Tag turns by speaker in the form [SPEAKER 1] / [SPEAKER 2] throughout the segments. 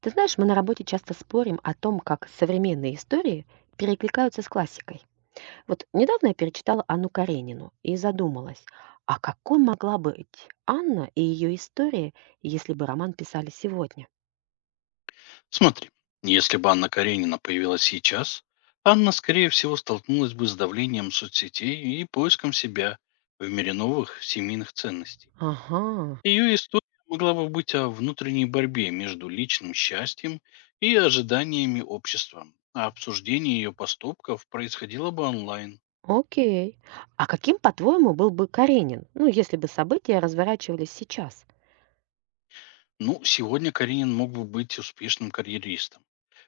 [SPEAKER 1] Ты знаешь, мы на работе часто спорим о том, как современные истории перекликаются с классикой. Вот недавно я перечитала Анну Каренину и задумалась, а какой могла быть Анна и ее история, если бы роман писали сегодня?
[SPEAKER 2] Смотри, если бы Анна Каренина появилась сейчас, Анна, скорее всего, столкнулась бы с давлением соцсетей и поиском себя в мире новых семейных ценностей.
[SPEAKER 1] Ага,
[SPEAKER 2] Ее история могла бы быть о внутренней борьбе между личным счастьем и ожиданиями общества, а обсуждение ее поступков происходило бы онлайн.
[SPEAKER 1] окей. А каким, по-твоему, был бы Каренин, ну, если бы события разворачивались сейчас?
[SPEAKER 2] Ну, сегодня Каренин мог бы быть успешным карьеристом,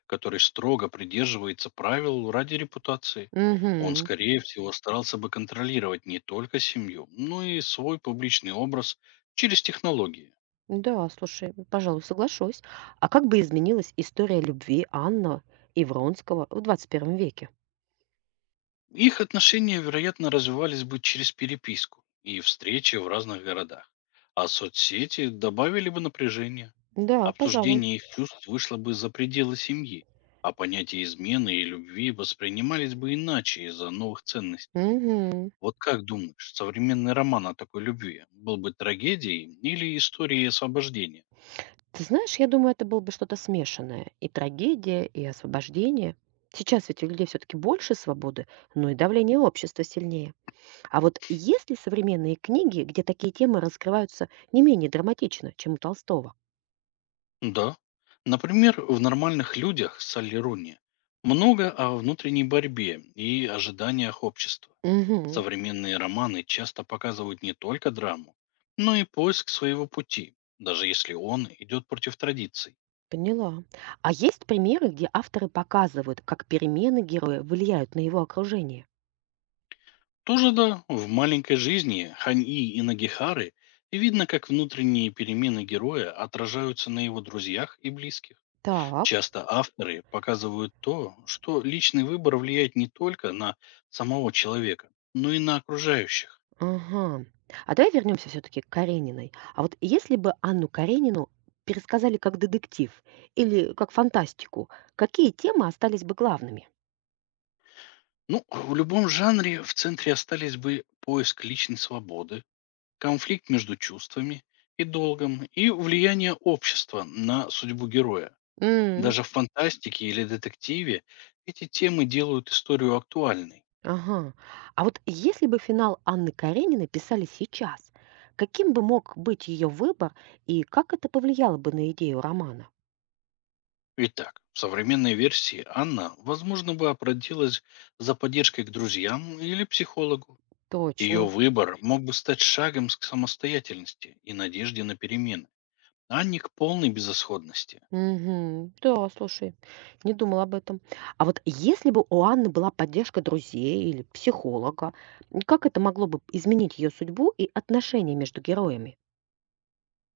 [SPEAKER 2] который строго придерживается правил ради репутации. Он,
[SPEAKER 1] Угу.
[SPEAKER 2] скорее всего, старался бы контролировать не только семью, но и свой публичный образ через технологии.
[SPEAKER 1] Да, слушай, пожалуй, соглашусь. А как бы изменилась история любви Анна и Вронского в двадцать первом веке?
[SPEAKER 2] Их отношения, вероятно, развивались бы через переписку и встречи в разных городах, а соцсети добавили бы напряжение.
[SPEAKER 1] Да, пожалуй.
[SPEAKER 2] Обсуждение их чувств вышло бы за пределы семьи, а понятия измены и любви воспринимались бы иначе из-за новых ценностей.
[SPEAKER 1] Мгм.
[SPEAKER 2] Вот как думаешь, современный роман о такой любви был бы трагедией или историей освобождения?
[SPEAKER 1] Ты знаешь, я думаю, это было бы что-то смешанное: и трагедия, и освобождение. Сейчас ведь у людей все таки больше свободы, но и давление общества сильнее. А вот есть ли современные книги, где такие темы раскрываются не менее драматично, чем у Толстого?
[SPEAKER 2] Да. Например, в «Нормальных людях» Салли Руни много о внутренней борьбе и ожиданиях общества.
[SPEAKER 1] Мгм.
[SPEAKER 2] Современные романы часто показывают не только драму, но и поиск своего пути, даже если он идет против традиций.
[SPEAKER 1] Поняла. А есть примеры, где авторы показывают, как перемены героя влияют на его окружение?
[SPEAKER 2] Тоже да, в «Маленькой жизни» Ханьи и Нагихары видно, как внутренние перемены героя отражаются на его друзьях и близких.
[SPEAKER 1] Так.
[SPEAKER 2] Часто авторы показывают то, что личный выбор влияет не только на самого человека, но и на окружающих.
[SPEAKER 1] Ага. А давай вернемся все-таки к Карениной. А вот если бы Анну Каренину пересказали как детектив или как фантастику, какие темы остались бы главными?
[SPEAKER 2] Ну, в любом жанре в центре остались бы поиск личной свободы, конфликт между чувствами и долгом и влияние общества на судьбу героя.
[SPEAKER 1] М.
[SPEAKER 2] Даже в фантастике или детективе эти темы делают историю актуальной.
[SPEAKER 1] Ага. А вот если бы финал Анны Карениной писали сейчас, каким бы мог быть ее выбор и как это повлияло бы на идею романа?
[SPEAKER 2] Итак, в современной версии Анна, возможно, бы обратилась за поддержкой к друзьям или психологу. Ее
[SPEAKER 1] Точно.
[SPEAKER 2] выбор мог бы стать шагом к самостоятельности и надежде на перемены, а не к полной безысходности.
[SPEAKER 1] Мгм. Да, слушай, не думала об этом. А вот если бы у Анны была поддержка друзей или психолога, как это могло бы изменить ее судьбу и отношения между героями?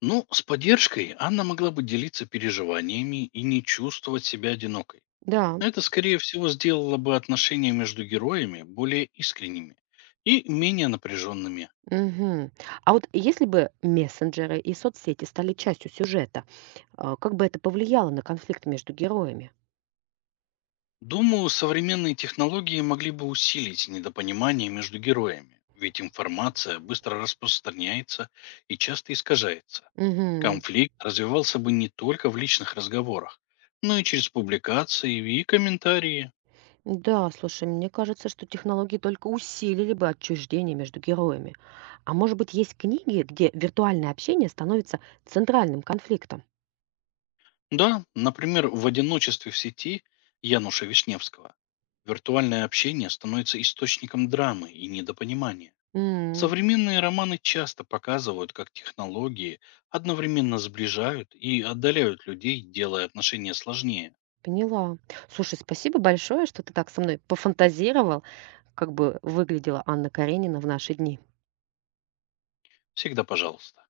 [SPEAKER 2] Ну, с поддержкой Анна могла бы делиться переживаниями и не чувствовать себя одинокой.
[SPEAKER 1] Да.
[SPEAKER 2] Это, скорее всего, сделало бы отношения между героями более искренними и менее напряженными.
[SPEAKER 1] Мгм. А вот если бы мессенджеры и соцсети стали частью сюжета, как бы это повлияло на конфликт между героями?
[SPEAKER 2] Думаю, современные технологии могли бы усилить недопонимание между героями, ведь информация быстро распространяется и часто искажается.
[SPEAKER 1] Мгм.
[SPEAKER 2] Конфликт развивался бы не только в личных разговорах, но и через публикации и комментарии.
[SPEAKER 1] Да, слушай, мне кажется, что технологии только усилили бы отчуждение между героями. А может быть, есть книги, где виртуальное общение становится центральным конфликтом?
[SPEAKER 2] Да, например, в одиночестве в сети Януша Вишневского. Виртуальное общение становится источником драмы и недопонимания.
[SPEAKER 1] М.
[SPEAKER 2] Современные романы часто показывают, как технологии одновременно сближают и отдаляют людей, делая отношения сложнее.
[SPEAKER 1] Поняла. Слушай, спасибо большое, что ты так со мной пофантазировал, как бы выглядела Анна Каренина в наши дни.
[SPEAKER 2] Всегда пожалуйста.